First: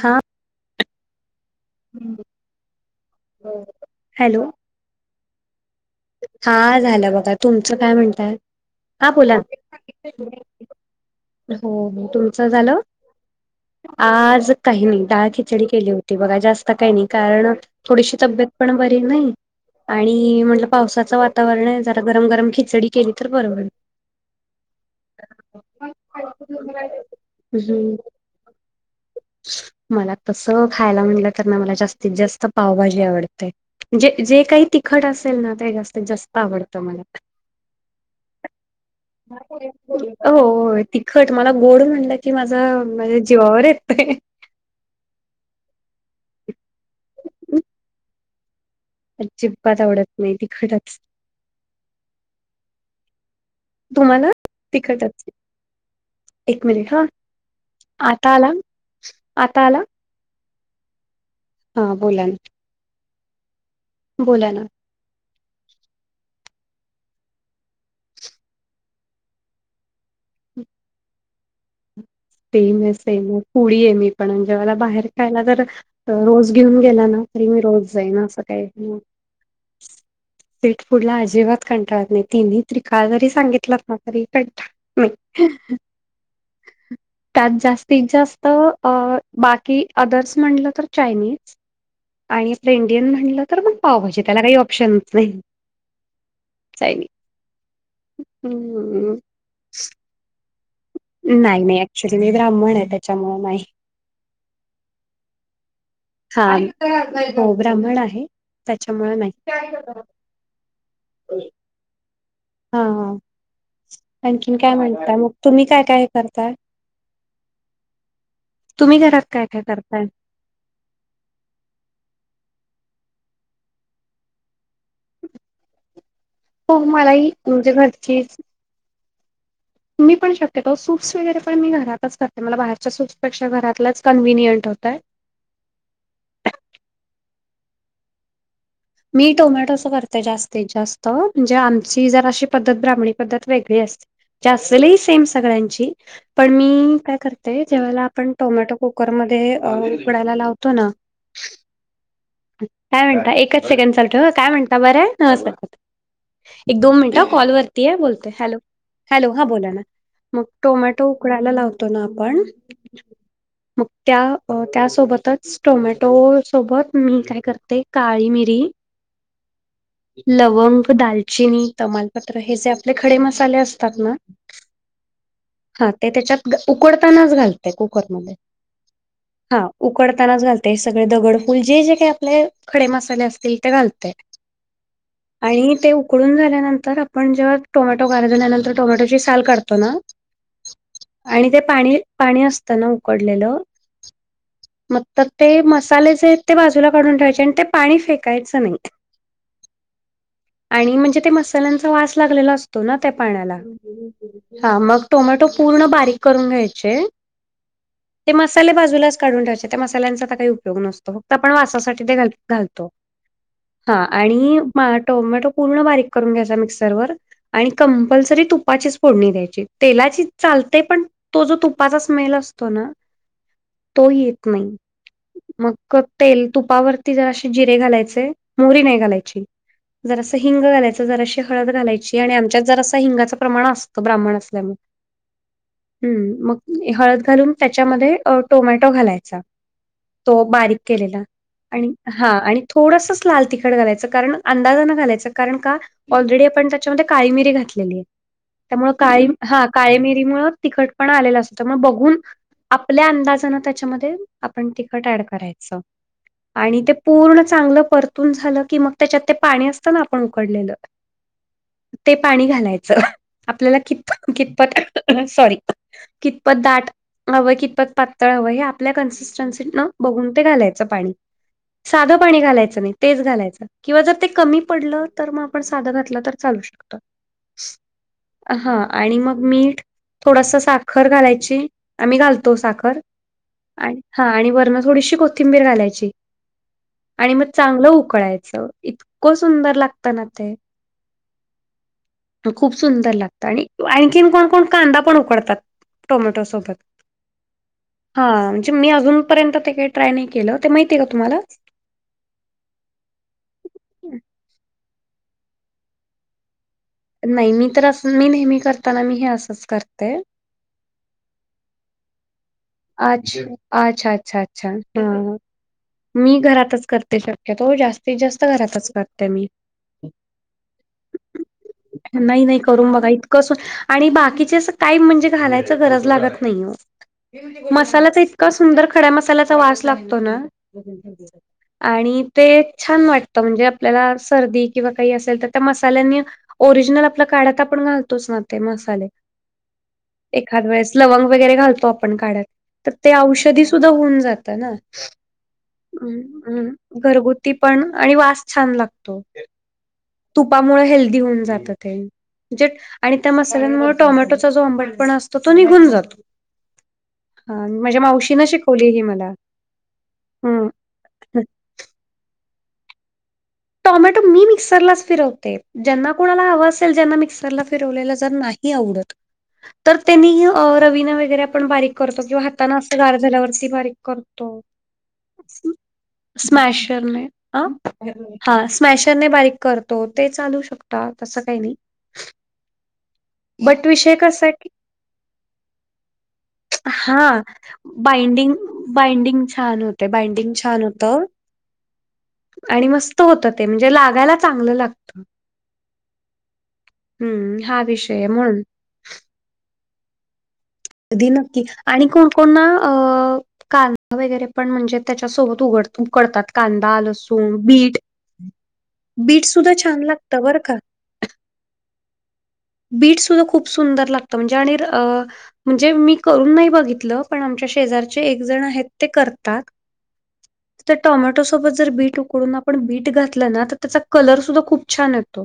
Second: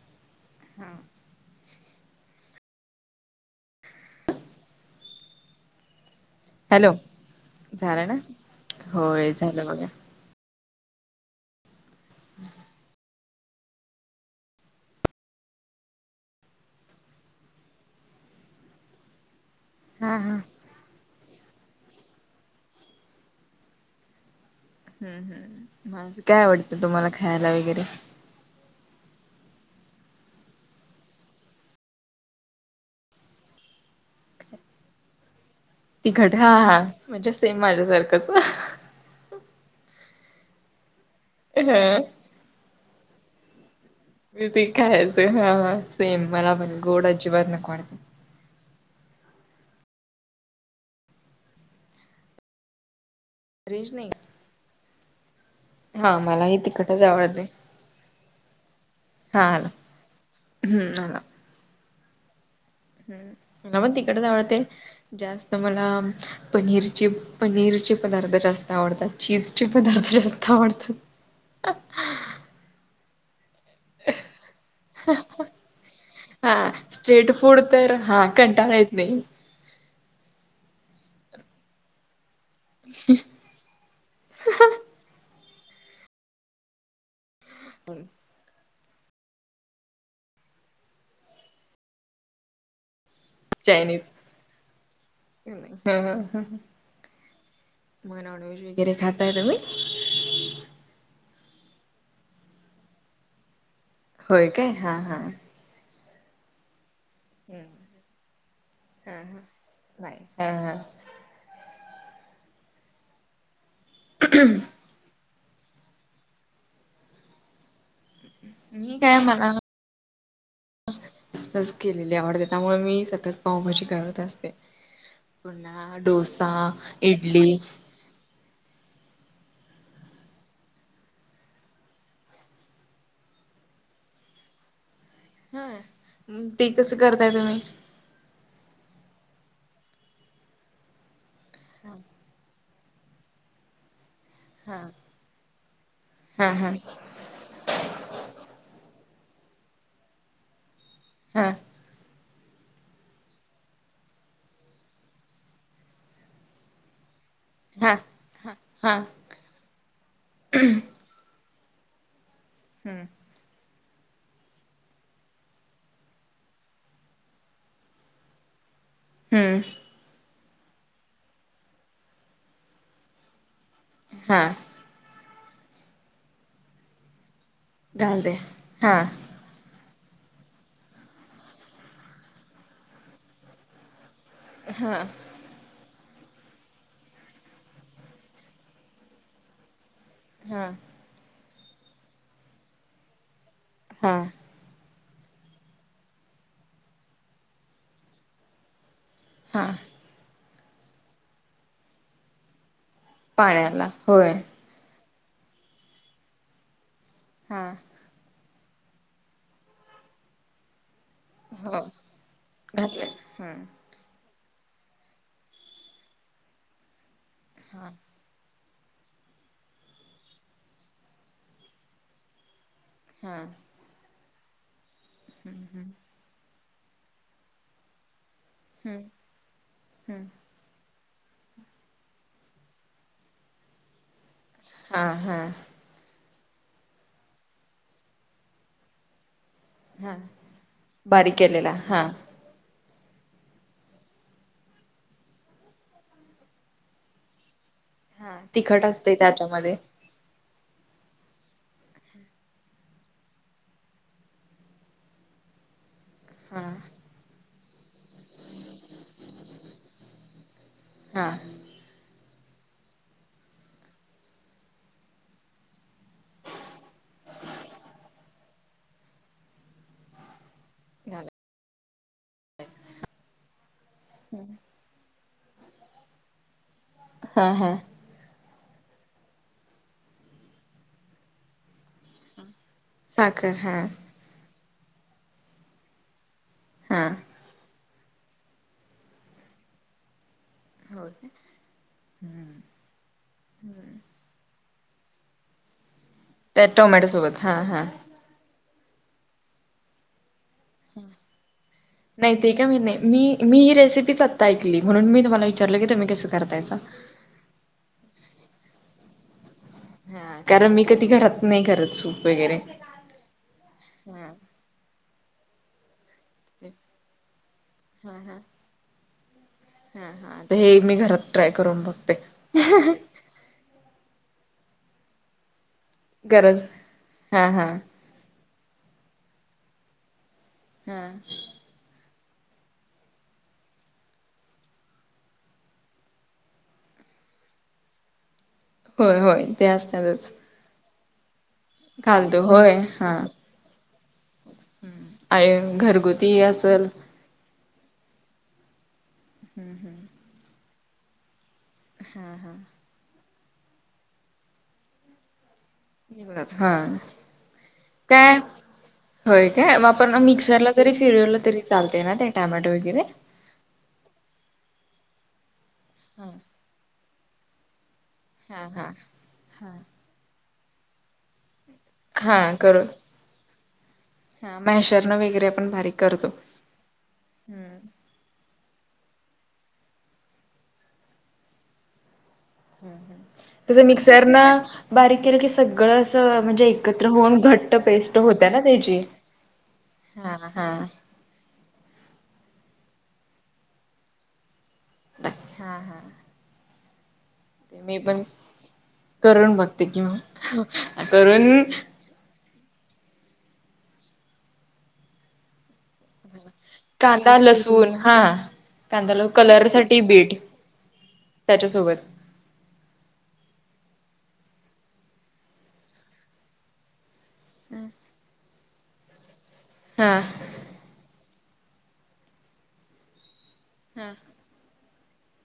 हा हा हॅलो हा हॅलो झालं बघा.. तुमचं काय झालं ना म्हणताय? हा होय बोला.. झालं बघा हो हो तुमचं झालं? आज काही नाही.. डाळ खिचडी केली होती बघा.. जास्त काही नाही कारण थोडीशी तब्येत पण बरी नाही, हा हा आणि म्हटल पावसाचं वातावरण आहे जरा गरम गरम खिचडी केली तर बर होईल हम् हम् म.. अस काय आवडतं तुम्हाला खायला वगैरे? हम्म. मला तस खायला म्हणलं तर ना मला जास्तीत जास्त पावभाजी आवडते. जे जे काही तिखट असेल ना ते जास्त तिखट हा हा आवडतं मला म्हणजे सेम माझ्यासारखंच. होय तिखट मला गोड म्हणलं की ह की माझं माझ्या जीवावर येतय. [unintelligible] ह ह सेम मला पण गोड आजिबात नको वाटत. अजिबात आवडत नाही, तिखटच रेंज नाही तुम्हाला तीखट अस- हा मलाही एक मिनिट तिखटच हा, आवडते आता आला.. आता आला? हम्म.. आला.. हा बोला ना. हम् मला पण तिखटच बोला आवडते ना जास्त मला पनीरचे पनीरचे पदार्थ जास्त आवडतात चीजचे पदार्थ जास्त आवडतात. तेपण सेम च फूडी आहे मी पण म्हणजे मला बाहेर खायला तर तो रोज हा घेऊन गेला ना स्ट्रेट तरी फूड मी रोज तर जाईन हा असं काही कंटाळा येत नाही स्ट्रीट फूड ला अजिबात कंटाळत नाही तिन्ही [unintelligible] जरी सांगितलं ना तरीकंटाळत नाही त्यात जास्तीत जास्त अ अ बाकी अदर्स म्हणलं तर चायनीज आणि अस इंडियन म्हणटल तर तर मग चायनीज पावभाजी त्याला काही ऑप्शनच ह ह नाही मग नॉनव्हेज वगैर हम्म खाताय तुम्ही? नाही नाही.. ऍक्च्युली मी ब्राह्मण आहे त्याच्यामुळ नाही. होय काय? हा हा. हा हो ब्राह्मण आहे त्याच्यामुळ हा हा नाही. नाही हा हा.. हा हा.. आणखीन काय म्हणताय मग? तुम्ही काय काय करताय? तुम्ही मी काय घरात मनाला करताय? [unintelligible] केलेली आवडते त्यामुळे मी सतत पावभाजी करत असते. पुन्हा डोसे हो मलाही म्हणजे घरचीच मी पण शक्यतो सूप्स वगैरे पण मी घरातच करतेे मला बाहेरच्या सूप्सपेक्षा घरातलाच कन्व्हिनियंट होतय. हा ते कस करताय तुम्ही? मी टोमॅटोच करते जास्तीत जास्त म्हणजे आमची जराशी पद्धत ब्राम्हणी पद्धत वेगळी असते जे हा असेल ही सेम सगळ्यांची हा पण हा मी काय करते ते ज्यावेळेला आपण टोमॅटो कुकर मध्ये अ उकडायला लावतो ना हा काय म्हणता एकच सेकंड चालू ठेव काय म्हणता बरं आहे नमस्कार. एक दोन मिनिट कॉलवर हा तीये बोलतोय हॅलो हा हॅलो हा बोला ना मग टोमॅटो उकडायला लावतो ना आपण हम्म मग त्या अ त्यासोबतच टोमॅटो सोबत मी काय करते काळी मिरी हम्म. लवंग, दालचिनी, तमालपत्र हे जे आपले खडे मसाले असतात ना हा हा. ते त्याच्यात उकडतानाच घालते घाल दे कुकरमध्ये. हा हा. उकडतानाच घालते सगळे दगडफूल जे जे काय आपले खडे मसाले असतील ते घालतेय. हां. आणि ते उकडून झाल्यानंतर आपण जेव्हा टोमॅटो गार झाल्यानंतर टोमॅटोची साल काढतो ना हां. आणि ते पाणी पाणी असतना उकडलेलं. हा. मग तर ते मसाले जे आहेत ते बाजूला काढून ठेवायचे आणि ते पाणी फेकायचं नाही. हां. आणि म्हणजे ते मसाल्यांचा वास लागलेला असतो ना त्या पाण्याला. हा मग टोमॅटो पूर्ण बारीक करून घ्यायचे. हां. ते मसाले बाजूलाच काढून ठेवायचे त्या मसाल्यांचा आता काही उपयोग नसतो फक्त आपण हो वासासाठी ते घाल-घालतो. घातलंय हम्म हा आणि मा टोमॅटो पूर्ण बारीक करून घ्यायचा मिक्सरवर आणि हा कंपल्सरी तु तुपाचीच फोडणी द्यायची तेलाची चालतेय पण तो जो तुपाचा स्मेल असतो ना हां. तो येत नाही. मग तेल तुपावरती जराशे जिरे घालायचे. मोहरी नाही घालायची हम्म जरासी. हिंग घालायचं जराशी हळद घालायची आणि आमच्यात जरास हिंगाचं प्रमाण असतं ब्राह्मण असल्यामुळे. हा हा. हम्म मग हळद घालून त्याच्यामध्ये अ टोमॅटो घालायचा. हा तो बारीक केलेला आणि हा आणि थोडासाच. लाल तिखट घालायचं कारण अंदाजान घालायचं कारण का ऑलरेडी आपण त्याच्यामध्ये काळी मिरी घातलेली आहे. तिखट त्यामुळ असतंय काळी हा त्याच्यामध्ये काळी मिरी मुळ तिखट. पण आलेलं असत मग बघून आपल्या अंदाजानं त्याच्यामध्ये आपण तीखट ऍड करायचं. हा आणि ते पूर्ण चांगलं परत. तून झालं की मग त्याच्यात ते पाणी असतं ना आपण उकडलेलं हां. ते पाणी घालायचं. आपल्याला कित कितपत सॉरी. कितपत दाट हवंय कितपत पातळ हवं हे आपल्या कन्सिस्टन्सी न बघून ते घालाय. च पाणी. साध पाणी घालायचं नाही तेच घालायच किंवा जर ते कमी पडल तर मग आपण साध घातल तर चालू शकत. हा हा हा आणि मग मीठ थोडस साखर घालायची आम्ही घालतो साखर. साखर हां. आणि हा आणि वरण थोडीशी कोथिंबीर घालायची. हा. आणि मग चांगलं उकळायचं इतकं सुंदर लागतं ना ते. हो तू खूप सुंदर लागत आणि आणखीन कोण कोण? कांदा पण उकडतात टोमॅटो त्या सोबत. टोमॅटो सोबत हा हा हां. म्हणजे मी अजूनपर्यंत ते काही ट्राय नाही केलं ते माहिती आहे का तुम्हाला? नाही ते का मी नाही मी मी ही रेसिपीच आत्ता ऐकली म्हणून मी तुम्हाला विचारलं की तुम्ही कसं करतायसा. नाही मी तर असं मी नेहमी करताना मी हे असंच करते. कारण मी कधी घरात नाही करत सूप वगैरे. अच्छा अच्छा हा अच्छा अच्छा हा मी घरातच करते शक्यतो, जास्तीत जास्त घरातच करते मी. हा हा हे एक मी घरात ट्राय करून बघते. कसून आणि बाकीचे असं काही म्हणजे घालायचं गरज लागत गरज नाही. हा हा मसाल्याचा इतका सुंदर खड्या मसाल्याचा वास लागतो ना. हा आणि ते छान वाटतं म्हणजे आपल्याला सर्दी किंवा काही असेल तर त्या मसाल्यांनी ओरिजिनल आपल्या काढ्यात आता आपण घालतोच ना. ते मसाले होय होय ते असतातच एखाद वेळेस लवंग वगैरे घालतो. आपण घालतो काढ्यात होय तर ते हा औषधी सुधा होऊन जात ना. आय घरगुती हम्म असल हम्म घरगुती पण आणि वास छान लागतो. तुपामुळे हेल्दी होऊन जात ते हा हा म्हणजे- आणि त्या मसाल्यांमुळे टोमॅटोचा जो आंबटपणा असतो तो निघून जातो. एकचं हा. हा माझ्या काय मावशीनं शिकवली ही मला होय काय म आपण हम्म मिक्सरला जरी फिरवलं तरी. चालते ना ते टॅमॅटो वगैरे. टॉमॅटो मी मिक्सरलाच फिरवते, ज्यांना हा कोणाला हवा असेल जना मिक्सर- मिक्सरला फिरवलेले जर हा नाही हा आवडत, हा तर ते मी रवीने वगैरे पण बारीक- करतो किंवा हा हाताने करू असं गार झाल्यावरचं बारीक करतो. हा मॅशरनं वगैरे आपण बारीक करतो स्मॅश करने आ- हा स्मॅशरने बारीक करतो, ते चालू शकता तसं काही नाही. तसं बट विषय मिक्सरन कसा की बारीक केलं, की सगळं असं म्हणजे- एकत्र हा होऊन घट्ट पेस्ट होत्या बाइंडिंग ना त्याची बाइंडिंग छान होते, हा बाइंडिंग छान हा होतं. आणि मस्त होत ते म्हणजे लागायला चांगलं लागत. हा हा हम्म हा ते मी पण विषय म्हणून- करून बघते की ओ- हो. कधी नक्की आणि कोण कोणा कांदा वगैरे पण म्हणजे त्याच्या सोबत उघड उकडतात. कांदा, लसूण, बीट. कांदा कलर बीटसुद्धा साठी छान बीट लागतं बरं का. त्याच्यासोबत बीटसुद्धा खूप सुंदर लागतं म्हणजे आणि अ म्हणजे मी करून नाही बघितलं, पण आमच्या शेजारचे एक जण आहेत ते करतात. हां. त्या टोमॅटो सोबत जर बीट उकळून आपण बीट घातलं ना, तर त्याचा हा कलर सुद्धा खूप- छान येतो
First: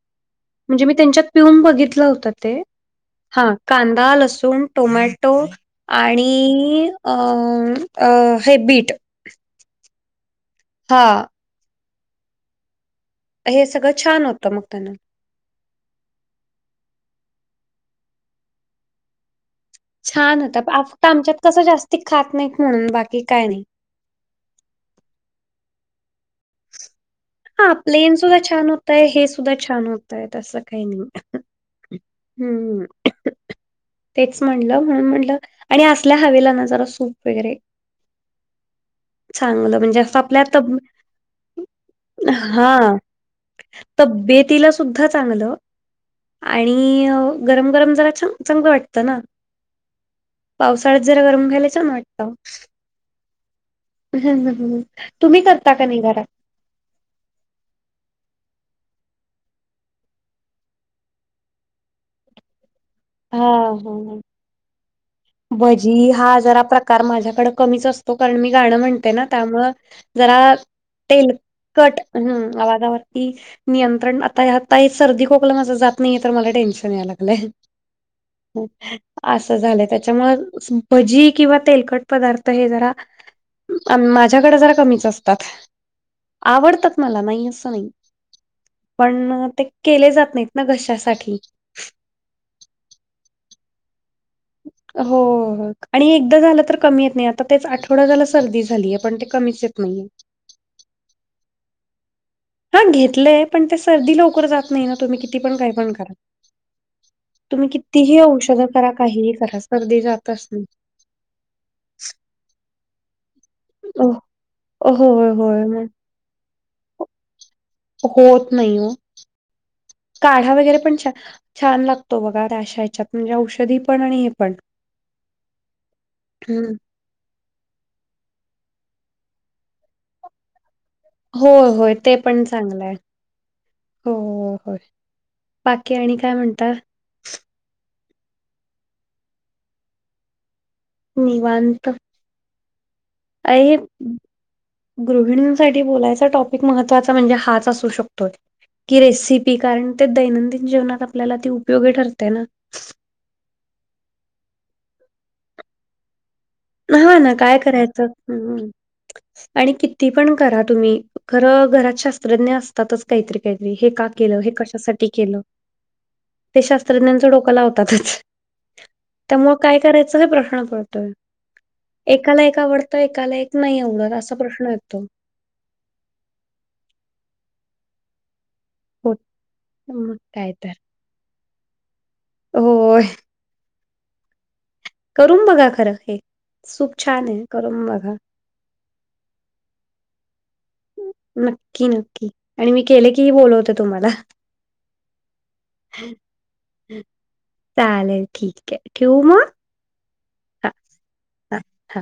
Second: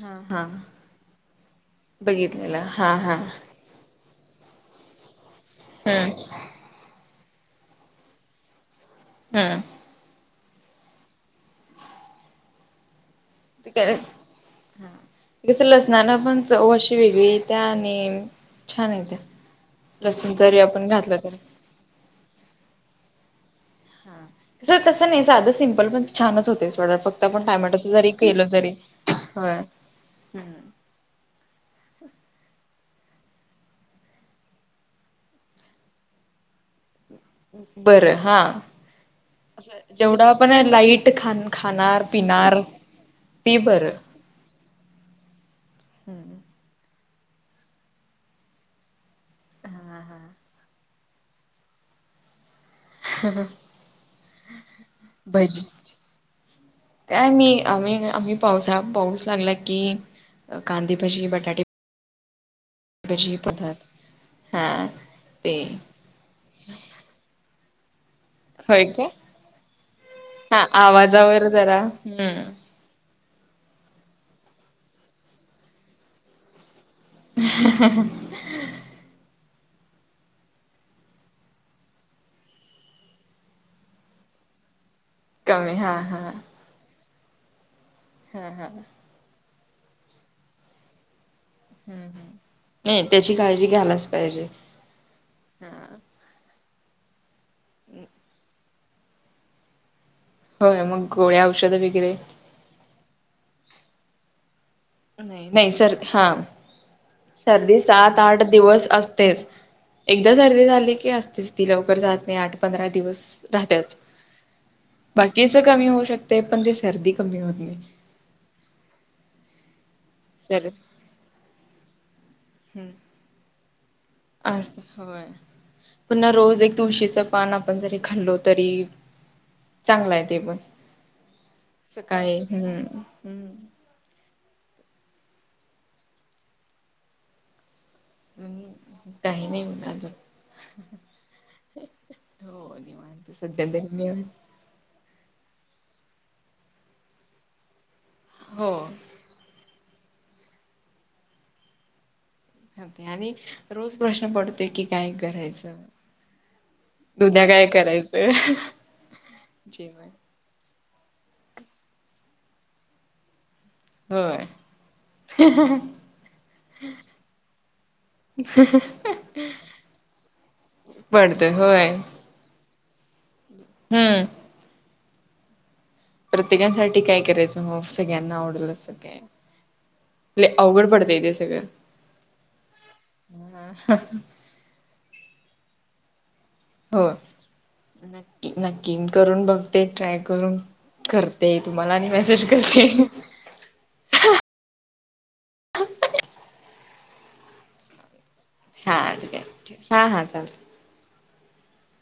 हा हा म्हणजे मी त्यांच्यात पिऊन बघितला होता ते बघितलेला हा हा. कांदा, लसूण, टोमॅटो हम्म आणि आम् अ हे बीट- हम्म हा. हे सगळं छान होतं मग त्यांन तसं लसणानं पण चव अशी वेगळी येत्या आणि छान येत्या. लसूण छान होत, जरी आपण अप्या घातलं तरी आमच्यात तसं जास्त खात नाही म्हणून बाकी काय नाही. तसं नाही साधं सिम्पल पण छानच होत. तेच, फक्त आपण हा टायमाटाच जरी प्लेन सुद्धा केलं छान तरी, होतंय हे सुद्धा व्हय. छान होतंय तसं काही नी, हम्. तेच म्हटलं म्हणून म्हटलं आणि असल्या हवेला ना जरा सूप. वगैरे बरं हा चांगलं म्हणजे असं जेवढा आपल्या पण तब लाईट ख खाणार. पिणार हा ते बरं. तर बे तिलास सुद्धा चांगलं हम्म. आणि गरम गरम जरा च चांगल वाटतं ना. [inaudible] पावसाळ्यात जरा गरम घ्यायल छान वाटतं. हम् ह ह, तुम्ही करता का नाही घरा? काय मी आम्ही, आम्ही पावसा पाऊस लागला की कांदी भजी, बटाटे भजी हा पदार्थ ह, हा ते ‌भजी हा जरा प्रकार माझ्याकडे कमीच अस तो कारण मी गाणं होय काय म्हणते ना त्यामुळ जरा हा आवाजावर जरा तेलकट हम्म आवगाव की नियंत्रण आता, आता ही सर्दी खोकलं माझ जात नाहीय तर मला टेन्शन याय लागलंय. [unintelligible] असं झालं त्याच्यामुळ भजी किंवा तेलकट पदार्थ हे जरा अन् माझ्याकडे जरा कमीच असतात. कमी हा हा. आवडतात मला नाही असं नाही. हा हा. पण ते केले जात नाहीत ना घशासाठी. [inaudible] नई त्याची काळजी घ्यायलाच पाहिजे. हो हा आणि एकदा झालं तर कमी येत नाही आता त्याच आठवडा झाला सर्दी झाली आहे पण ते कमीच येत नाहीे. होय मग गोळ्या औषधे वगैरे. पण घेतलंय पण ते सर्दी लवकर जात नाही ना तुम्ही किती पण नाही काही पण सर्दी करा. हा. तुम्ही सर्दी कितीही सात-आठ औषधं दिवस करा काहीही असतेच करा सर्दी एकदा जातच नाही. सर्दी झाली की असतेच. ती लवकर जात नाही आठ-पंधरा दिवस राहतेच अ होय बाकीच होय कमी मग होऊ शकत ते पण ती सर्दी कमी होत नाही. होत नाही ओ. काढा सर वगैरे पण छ छान लागतो बघा त्याश याच्यात म्हणजे औषधी पण आणि पण असज होय, पुन्हा रोज हम्म. एक तुळशीचं पान आपण जरी खाल्लो तरी [inaudible] चांगला आहे ते पण. हो होय ते सकाळी पण चांगलंय. हम्म हम्म हो हो, बाकी आणि काय म्हणताय? काही नाही बघा. निवांत [inaudible] सध्या आहे. तरी निवांत गृहिणींसाठी बोलायचा टॉपिक महत्त्वाचा म्हणजे हाच असू शकतो. हो. की रेसिपी कारण ते दैनंदिन जीवनात आपल्याला ती उपयोगी ठरते ना. आणि रोज प्रश्न पडतं, की काय करायचं? हा ना... काय करायचं, आणि जेवण किती पण करा तुम्ही... खरं, घरात शास्त्रज्ञ असतातच काहीतरी. त्यांनी हे का केलं, होय हे कशासाठी केलं? ते शास्त्रज्ञांचं डोकं लावतातच. त्यामुळे काय करायचं हे प्रश्न पडतोय? ते व्हय. एकाला एक आवडतं... एकाला एक नाही आवडत, हम्म असा प्रश्न येतो. प्रत्येकांसाठी काय करायचं, हो सगळ्यांना आवडल असं हो काय... मग काय लई तर अवघड पड- वेगळं सगळं. होय. करून बघा, खरं हे... सूप हो छान ए... करून बघा. नक्की नक्की, मी करून बघते, ट्राय करून. करते नक्की तुम्हाला आणि नक्की... मेसेज आणि मी करते केले की ही, बोलवते तुम्हाला. चालेल ठीक ए. हा ठिक ये... ठेवा, हां हां चालतंय. हा हा हा